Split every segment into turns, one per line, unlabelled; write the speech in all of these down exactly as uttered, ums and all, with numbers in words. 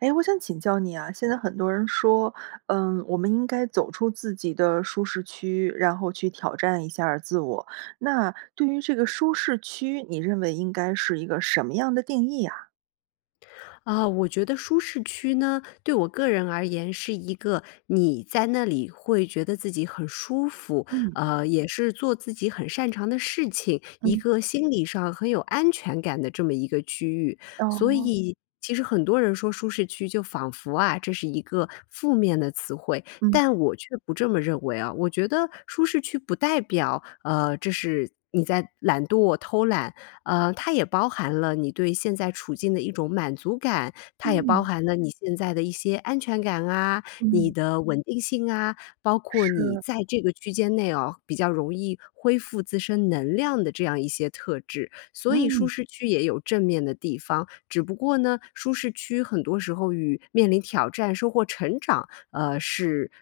诶，我想请教你呀，现在很多人说，嗯，我们应该走出自己的舒适区，然后去挑战一下儿自我。那，对于这个舒适区，你认为应该是一个什么样的定义啊？
啊，我觉得舒适区呢，对我个人而言是一个，你在那里会觉得自己很舒服，
嗯。
呃，也是做自己很擅长的事情，一
嗯。
个心理上很有安全感的这么一个区域。所
哦。
以其实很多人说舒适区就仿佛啊，这是一个负面的词汇，
嗯。
但我却不这么认为啊。我觉得舒适区不代表，呃，这是你在懒惰、偷懒。呃，它也包含了你对现在处境的一种满足感，它也包
嗯。
含了你现在的一些安全感啊、你
嗯。
的稳定性啊，包括你
是。
在这个区间内啊，比较容易恢复自身能量的这样一些特质。所以舒
嗯。
适区也有正面的地方。只不过呢，舒适区很多时候与面临挑战、收获成长，呃，是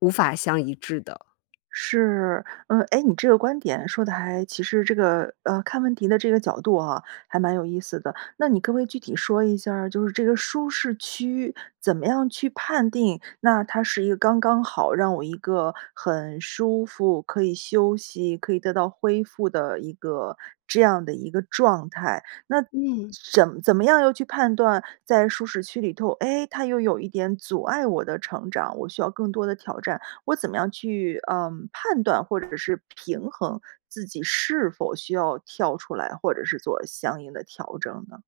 无法相一致的。
是，嗯，诶，你这个观点说得还其实这个呃，看问题的这个角度啊，还蛮有意思的。那你可不可以具体说一下儿，就是这个舒适区怎么样去判定，那它是一个刚刚好让我一个很舒服、可以休息、可以得到恢复的一个这样的一个状态？那
嗯。
枕怎么样又去判断在舒适区里头，诶，它又有一点阻碍我的成长，我需要更多的挑战？我怎么样去，呃，判断或者是平衡，自己是否需要跳出来，或者是做相应的调整呢？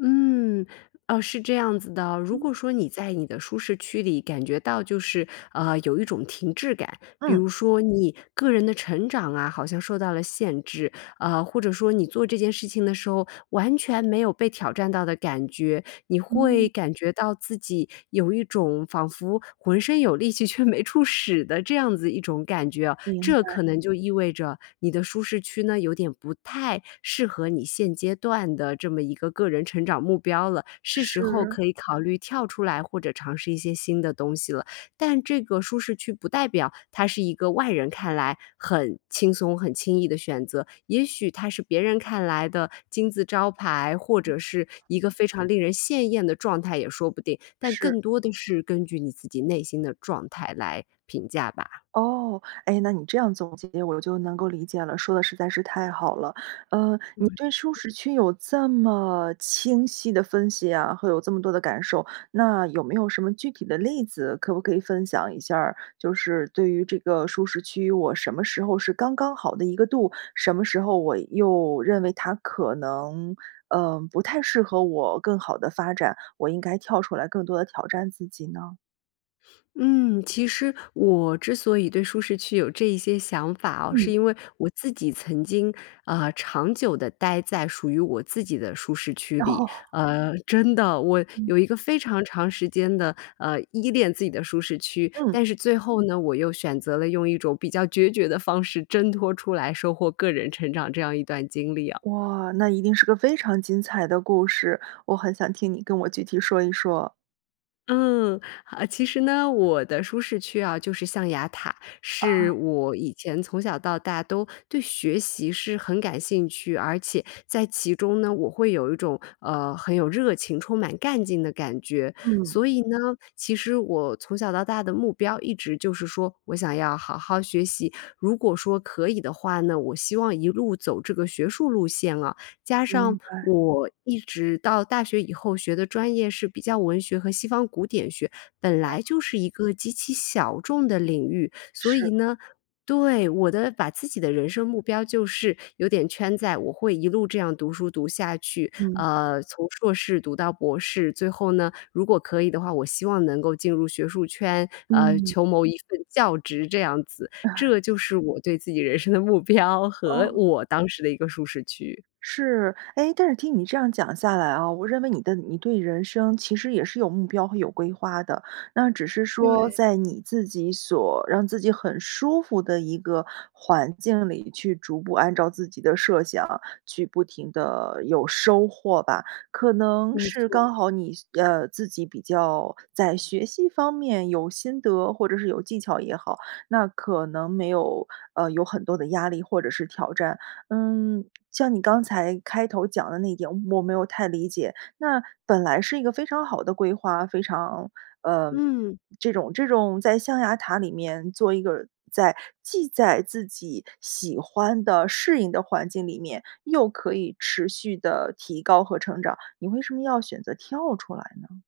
嗯，啊，是这样子的，如果
嗯。
说你在你的舒适区里感觉到就是，呃，有一种停滞感，比
嗯。
如说你个人的成长啊，好像受到了限制，啊，或者说你做这件事情的时候，完全没有被挑战到的感觉，你会
嗯。
感觉到自己有一种仿佛浑身有力气却没处使的这样子一种感觉啊，
明
这
白。
可能就意味着你的舒适区呢，有点不太适合你现阶段的这么一个个人成长目标了，是时候
是。
可以考虑跳出来或者尝试一些新的东西了。但这个舒适区不代表它是一个外人看来很轻松、很轻易的选择，也许它是别人看来的金字招牌，或者是一个非常令人羡艳的状态也说不定，但
是。
更多的是根据你自己内心的状态来评价吧。
哦，诶，那你这样总结我就能够理解了，说得实在是太好了。呃，你
嗯。
对舒适区有这么清晰的分析啊，会有这么多的感受，那有没有什么具体的例子，可不可以分享一下儿？就是对于这个舒适区，我什么时候是刚刚好的一个度，什么时候我又认为它可能，呃，不太适合我更好的发展，我应该跳出来更多地挑战自己呢？
嗯，其实我之所以对舒适区有这一些想法啊，是
嗯。
因为我自己曾经，呃，长久地待在属于我自己的舒适区里。
哦。
呃，真的，我
嗯。
有一个非常长时间的，呃，依恋自己的舒适区。
嗯。
但是最后呢，我又选择了用一种比较决绝的方式挣脱出来，收获个人成长这样一段经历啊。
哇，那一定是个非常精彩的故事，我很想听你跟我具体说一说。
嗯，啊，其实呢，我的舒适区啊就是象牙塔。是
啊。
我以前从小到大都对学习是很感兴趣，而且在其中呢，我会有一种，呃，很有热情、充满干劲的感觉。
嗯。
所以呢，其实我从小到大的目标一直就是说，我想要好好学习。如果说可以的话呢，我希望一路走这个学术路线了。加上
明白。
我一直到大学以后学的专业是比较文学和西方古典学，本来
哦。
就是一个极其小众的领域。所以
是。
呢对，我的把自己的人生目标就是有点圈在我会一路这样读书读下去，
嗯。
呃，从硕士读到博士。最后呢，如果可以的话，我希望能够进入学术圈，呃，
嗯。
求谋一份教职这样子。这就是我对自己人生的目标，和
哦。
我当时的一个舒适区。
是，诶，但是听你这样讲下来啊，我认为你的你对于人生其实也是有目标和有规划的。那只是说
对。
在你自己所让自己很舒服的一个环境里，去逐步按照自己的设想，去不停地有收获吧。可能
没
是
错。
刚好你呃，自己比较在学习方面有心得，或者是有技巧也好，那可能没有，呃，有很多的压力或者是挑战。嗯，像你刚才开头讲的那一点，我没有太理解。那本来是一个非常好的规划，非常呃，
嗯。
这种这种在象牙塔里面做一个在既在自己喜欢的、适应的环境里面，又可以持续地提高和成长，你为什么要选择跳出来呢？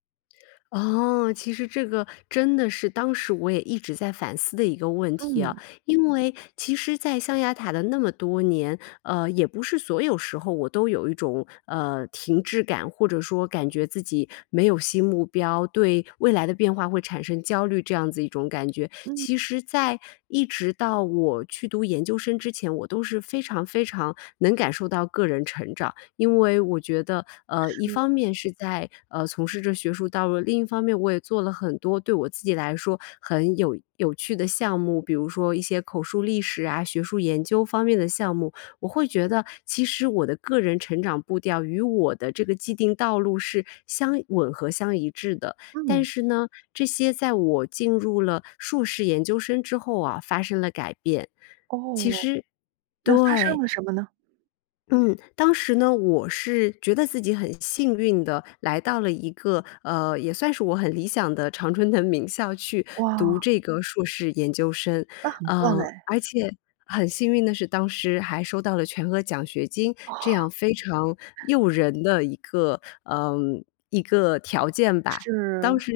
哦，其实这个真的是当时我也一直在反思的一个问题啊。
嗯。
因为其实在象牙塔的那么多年，呃，也不是所有时候我都有一种，呃，停滞感，或者说感觉自己没有新目标，对未来的变化会产生焦虑，这样子一种感觉。
嗯。
其实在一直到我去读研究生之前，我都是非常非常能感受到个人成长。因为我觉得，呃，一
是。
方面是在，呃，从事着学术道路，另一方面我也做了很多对我自己来说很有有趣的项目。比如说一些口述历史啊，学术研究方面的项目，我会觉得，其实我的个人成长步调与我的这个既定道路是相一吻合、相一致的。但
嗯。
是呢，这些在我进入了硕士研究生之后啊，发生了改变。其
哦。
实
那发生
对
了什么呢？
嗯，当时呢，我是觉得自己很幸运地来到了一个，呃，也算是我很理想的常春藤名校去读
哇！
这个硕士研究生。
那很棒
嗯，
哎。
而且很幸运的是，当时还收到了全额奖学金，这
哦。
样非常诱人的一个呃，一个条件吧。当
是。
时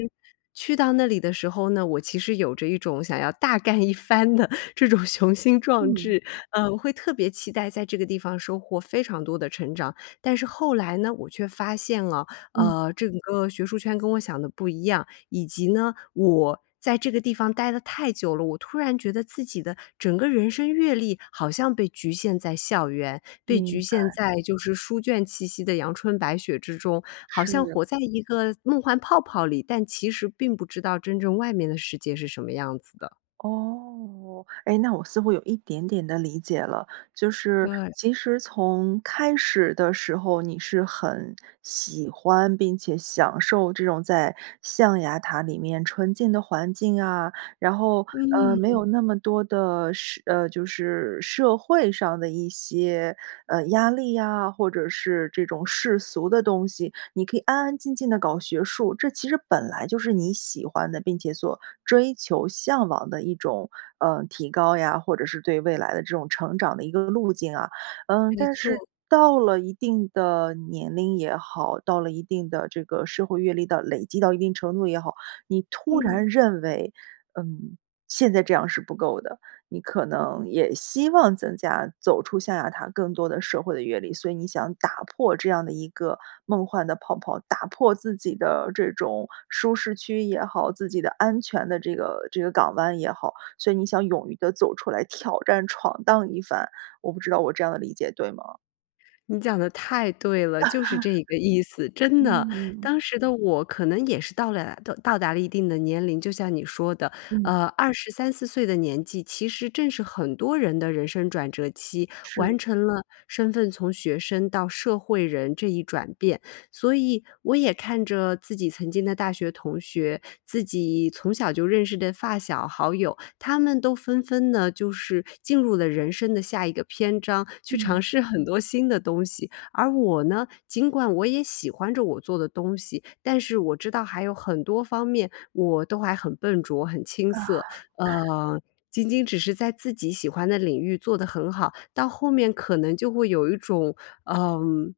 去到那里的时候呢，我其实有着一种想要大干一番的这种雄心壮
嗯。
志，呃，会特别期待在这个地方收获非常多的成长。但是后来呢，我却发现啊，
嗯。
呃，这个学术圈跟我想的不一样。以及呢，我在这个地方待得太久了，我突然觉得自己的整个人生阅历好像被局限在校园，被局
明
限
白。
在就是书卷气息的阳春白雪之中，好像
是。
活在一个梦幻泡泡里，但其实并不知道真正外面的世界是什么样子的。
哦，诶，那我似乎有一点点地理解了。就是
对。
其实从开始的时候，你是很喜欢并且享受这种在象牙塔里面纯净的环境啊，然后，呃，没
嗯。
有那么多的社呃，就是社会上的一些，呃，压力呀，或者是这种世俗的东西。你可以安安静静地搞学术，这其实本来就是你喜欢的，并且所追求向往的一种，呃，提高呀，或者是对未来的这种成长的一个路径啊。嗯，
没
但是
错。
到了一定的年龄也好，到了一定的这个社会阅历到累积到一定程度也好，你突
嗯。
然认为，嗯，现在这样是不够的，你可能也希望增加走出象牙塔更多的社会的阅历，所以你想打破这样的一个梦幻的泡泡，打破自己的这种舒适区也好，自己的安全的这个这个港湾也好。所以你想勇于地走出来挑战闯荡一番，我不知道我这样的理解对吗？
你讲得太对了，就是这一个意思，真的。
嗯。
当时的我可能也是到了到到达了一定的年龄，就像你说的，
嗯。
呃，二十三四岁的年纪，其实正是很多人的人生转折期，
是。
完成了身份从学生到社会人这一转变。所以我也看着自己曾经的大学同学，自己从小就认识的发小好友，他们都纷纷呢，就是进入了人生的下一个篇章，去
嗯。
尝试很多新的东西。而我呢，尽管我也喜欢着我做的东西，但是我知道还有很多方面我都还很笨拙、很青
啊。
涩。呃，仅仅只是在自己喜欢的领域做得很好，到后面可能就会有一种，嗯，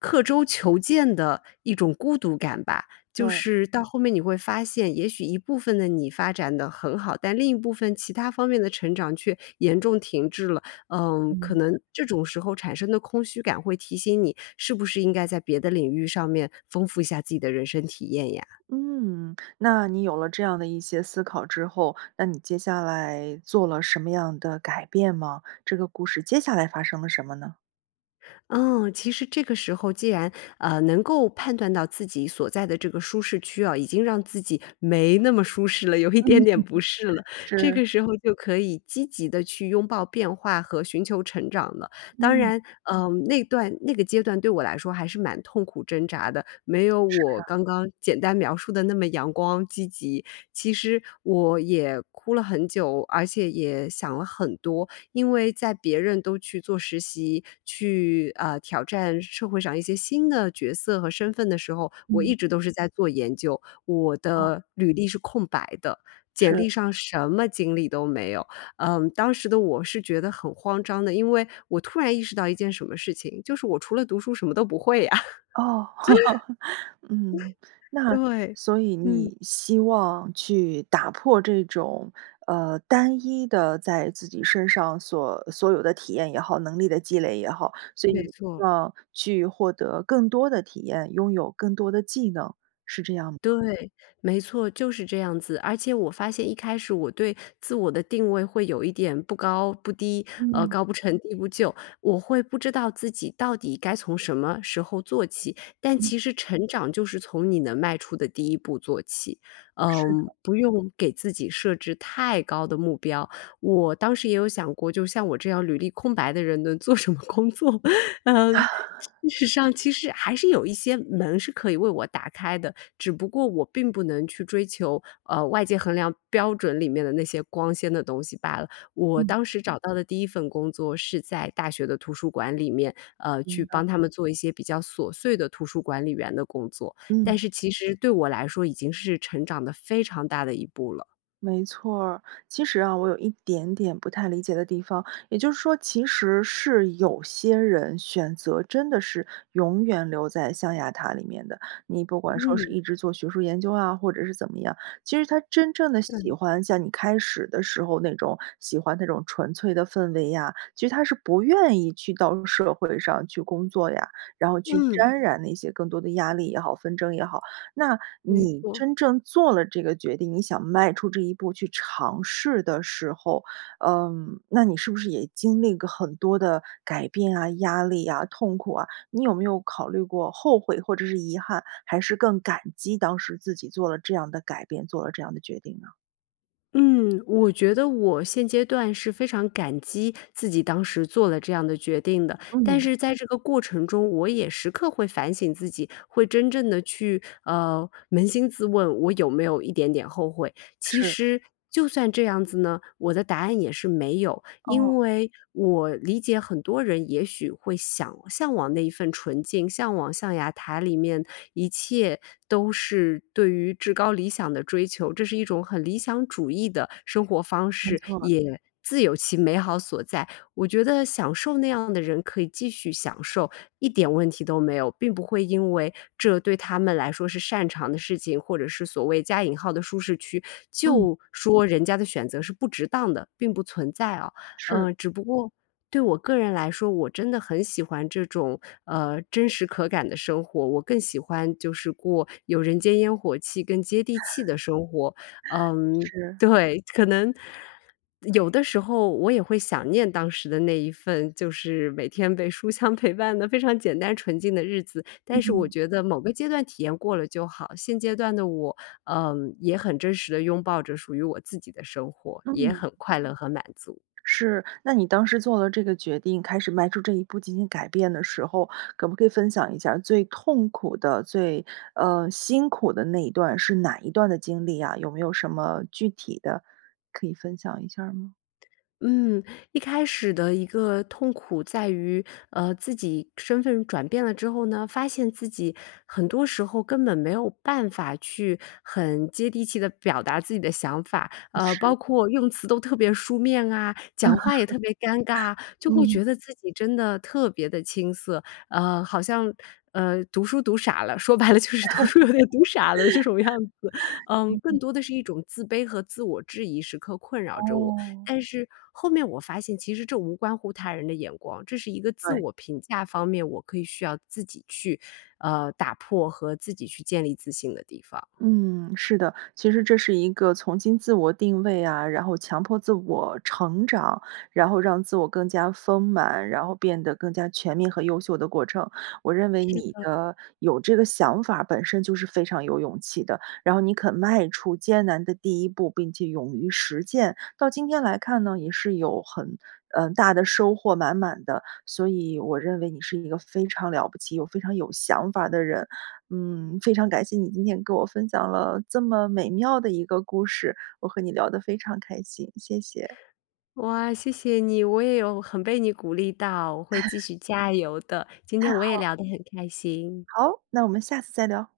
刻舟求剑的一种孤独感吧。就
对。
是到后面你会发现，也许一部分的你发展得很好，但另一部分其他方面的成长却严重停滞了。嗯，可
嗯。
能这种时候产生的空虚感会提醒你，是不是应该在别的领域上面丰富一下自己的人生体验呀？
嗯，那你有了这样的一些思考之后，那你接下来做了什么样的改变吗？这个故事接下来发生了什么呢？
嗯，其实这个时候既然，呃，能够判断到自己所在的这个舒适区啊，已经让自己没那么舒适了，有一
嗯
点
嗯-
点
嗯，
不适了，这
是。
个时候就可以积极地去拥抱变化和寻求成长了。当
嗯。
然，呃，那段那个阶段对我来说还是蛮痛苦挣扎的，没有
是
我
啊。
刚刚简单描述的那么阳光积极。其实我也哭了很久，而且也想了很多。因为在别人都去做实习，去，呃，挑战社会上一些新的角色和身份的时候，我
嗯。
一直都是在做研究。我
哦。
的履历是空白的，简
是。
历上什么经历都没有。嗯，当时的我是觉得很慌张的，因为我突然意识到一件什么事情，就是我除了读书什么都不会啊。
哦，嗯。那
对，
所以
嗯。
你希望去打破这种，呃，单一的在自己身上所所有的体验也好、能力的积累也好。所以你
没错
希
儿。
望去获得更多的体验、拥有更多的技能，是这样吗？
对，没错，就是这样子。而且我发现一开始我对自我的定位会有一点不高不低，呃，
嗯。
高不成低不就。我会不知道自己到底该从什么时候做起。但
嗯。
其实成长就是从你能迈出的第一步做起，
是的。
嗯，不用给自己设置太高的目标。我当时也有想过，就像我这样履历空白的人能做什么工作？呃，其实上其实还是有一些门是可以为我打开的，只不过我并不能去追求，呃，外界衡量标准里面的那些光鲜的东西罢了。我
嗯。
当时找到的第一份工作是在大学的图书馆里面，呃，去
明白。
帮他们做一些比较琐碎的图书管理员的工作。
嗯。
但是其实对我来说已经是成长得非常大的一步了。
没错儿。其实啊，我有一点点不太理解的地方。也就是说其实是有些人选择真的是永远留在象牙塔里面的，你不管说
嗯。
是一直做学术研究啊，或者是怎么样。其实他真正地
对。
喜欢像你开始的时候那种喜欢那种纯粹的氛围呀，其实他是不愿意去到社会上去工作呀，然后去
嗯。
沾染那些更多的压力也好、纷争也好。那
没
你
错。
真正做了这个决定，你想迈出这一步去尝试的时候，嗯，那你是不是也经历个很多的改变啊、压力啊、痛苦啊？你有没有考虑过后悔或者是遗憾，还是更感激当时自己做了这样的改变、做了这样的决定呢？
嗯，我觉得我现阶段是非常感激自己当时做了这样的决定的。但
嗯。
是在这个过程中，我也时刻会反省自己，会真正地去，呃，扪心自问我有没有一点点后悔。其
是。
实就算这样子呢，我的答案也是没有。
哦。
因为我理解很多人也许会想向往那一份纯净，向往象牙塔里面，一切都是对于至高理想的追求。这是一种很理想主义的生活方
没
式，
错儿。
也自有其美好所在。我觉得享受那样的人可以继续享受，一点问题都没有，并不会因为这对他们来说是擅长的事情，或者是所谓加引号的舒适区，
嗯。
就说人家的选择是不值当的，并不存在啊。
是。
呃，只不过，对我个人来说，我真的很喜欢这种，呃，真实可感的生活，我更喜欢就是过有人间烟火气、更接地气的生活。嗯
是。
对，可能有的时候我也会想念当时的那一份，就是每天被书香陪伴的非常简单纯净的日子，但是我
嗯。
觉得某个阶段体验过了就好。现阶段的我，呃，也很真实地拥抱着属于我自己的生活，也
嗯。
很快乐和满足。
是，那你当时做了这个决定，开始迈出这一步进行改变的时候，可不可以分享一下儿最痛苦的，最呃，辛苦的那一段是哪一段的经历啊，有没有什么具体的可以分享一下儿吗？
嗯，一开始的一个痛苦在于，呃，自己身份转变了之后呢，发现自己很多时候根本没有办法去很接地气地表达自己的想法。呃，包
是。
括用词都特别书面啊，讲话也特别尴尬，就会
嗯。
觉得自己真的特别地青涩。呃，好像，呃，读书读傻了，说白了就是读书有 点读傻了的这种样子。嗯，更
嗯。
多的是一种自卑和自我质疑时刻困扰着我，
哦。
但是后面我发现其实这无关乎他人的眼光，这是一个自
对。
我评价方面，我可以需要自己去，呃，打破和自己去建立自信的地方。
嗯，是的。其实这是一个重新自我定位啊，然后强迫自我成长，然后让自我更加丰满，然后变得更加全面和优秀的过程。我认为
是
你
的。
的有这个想法儿本身就是非常有勇气的，然后你肯迈出艰难的第一步，并且勇于实践。到今天来看呢，也是有很，嗯，大的收获满满的。所以我认为你是一个非常了不起又非常有想法的人，嗯，非常感谢你今天跟我分享了这么美妙的一个故事，我和你聊得非常开心，谢谢。
哇，谢谢你。我也有很被你鼓励到，我会继 续加油的。今
太
天我也
好
聊得很开心。
好，那我们下次再聊。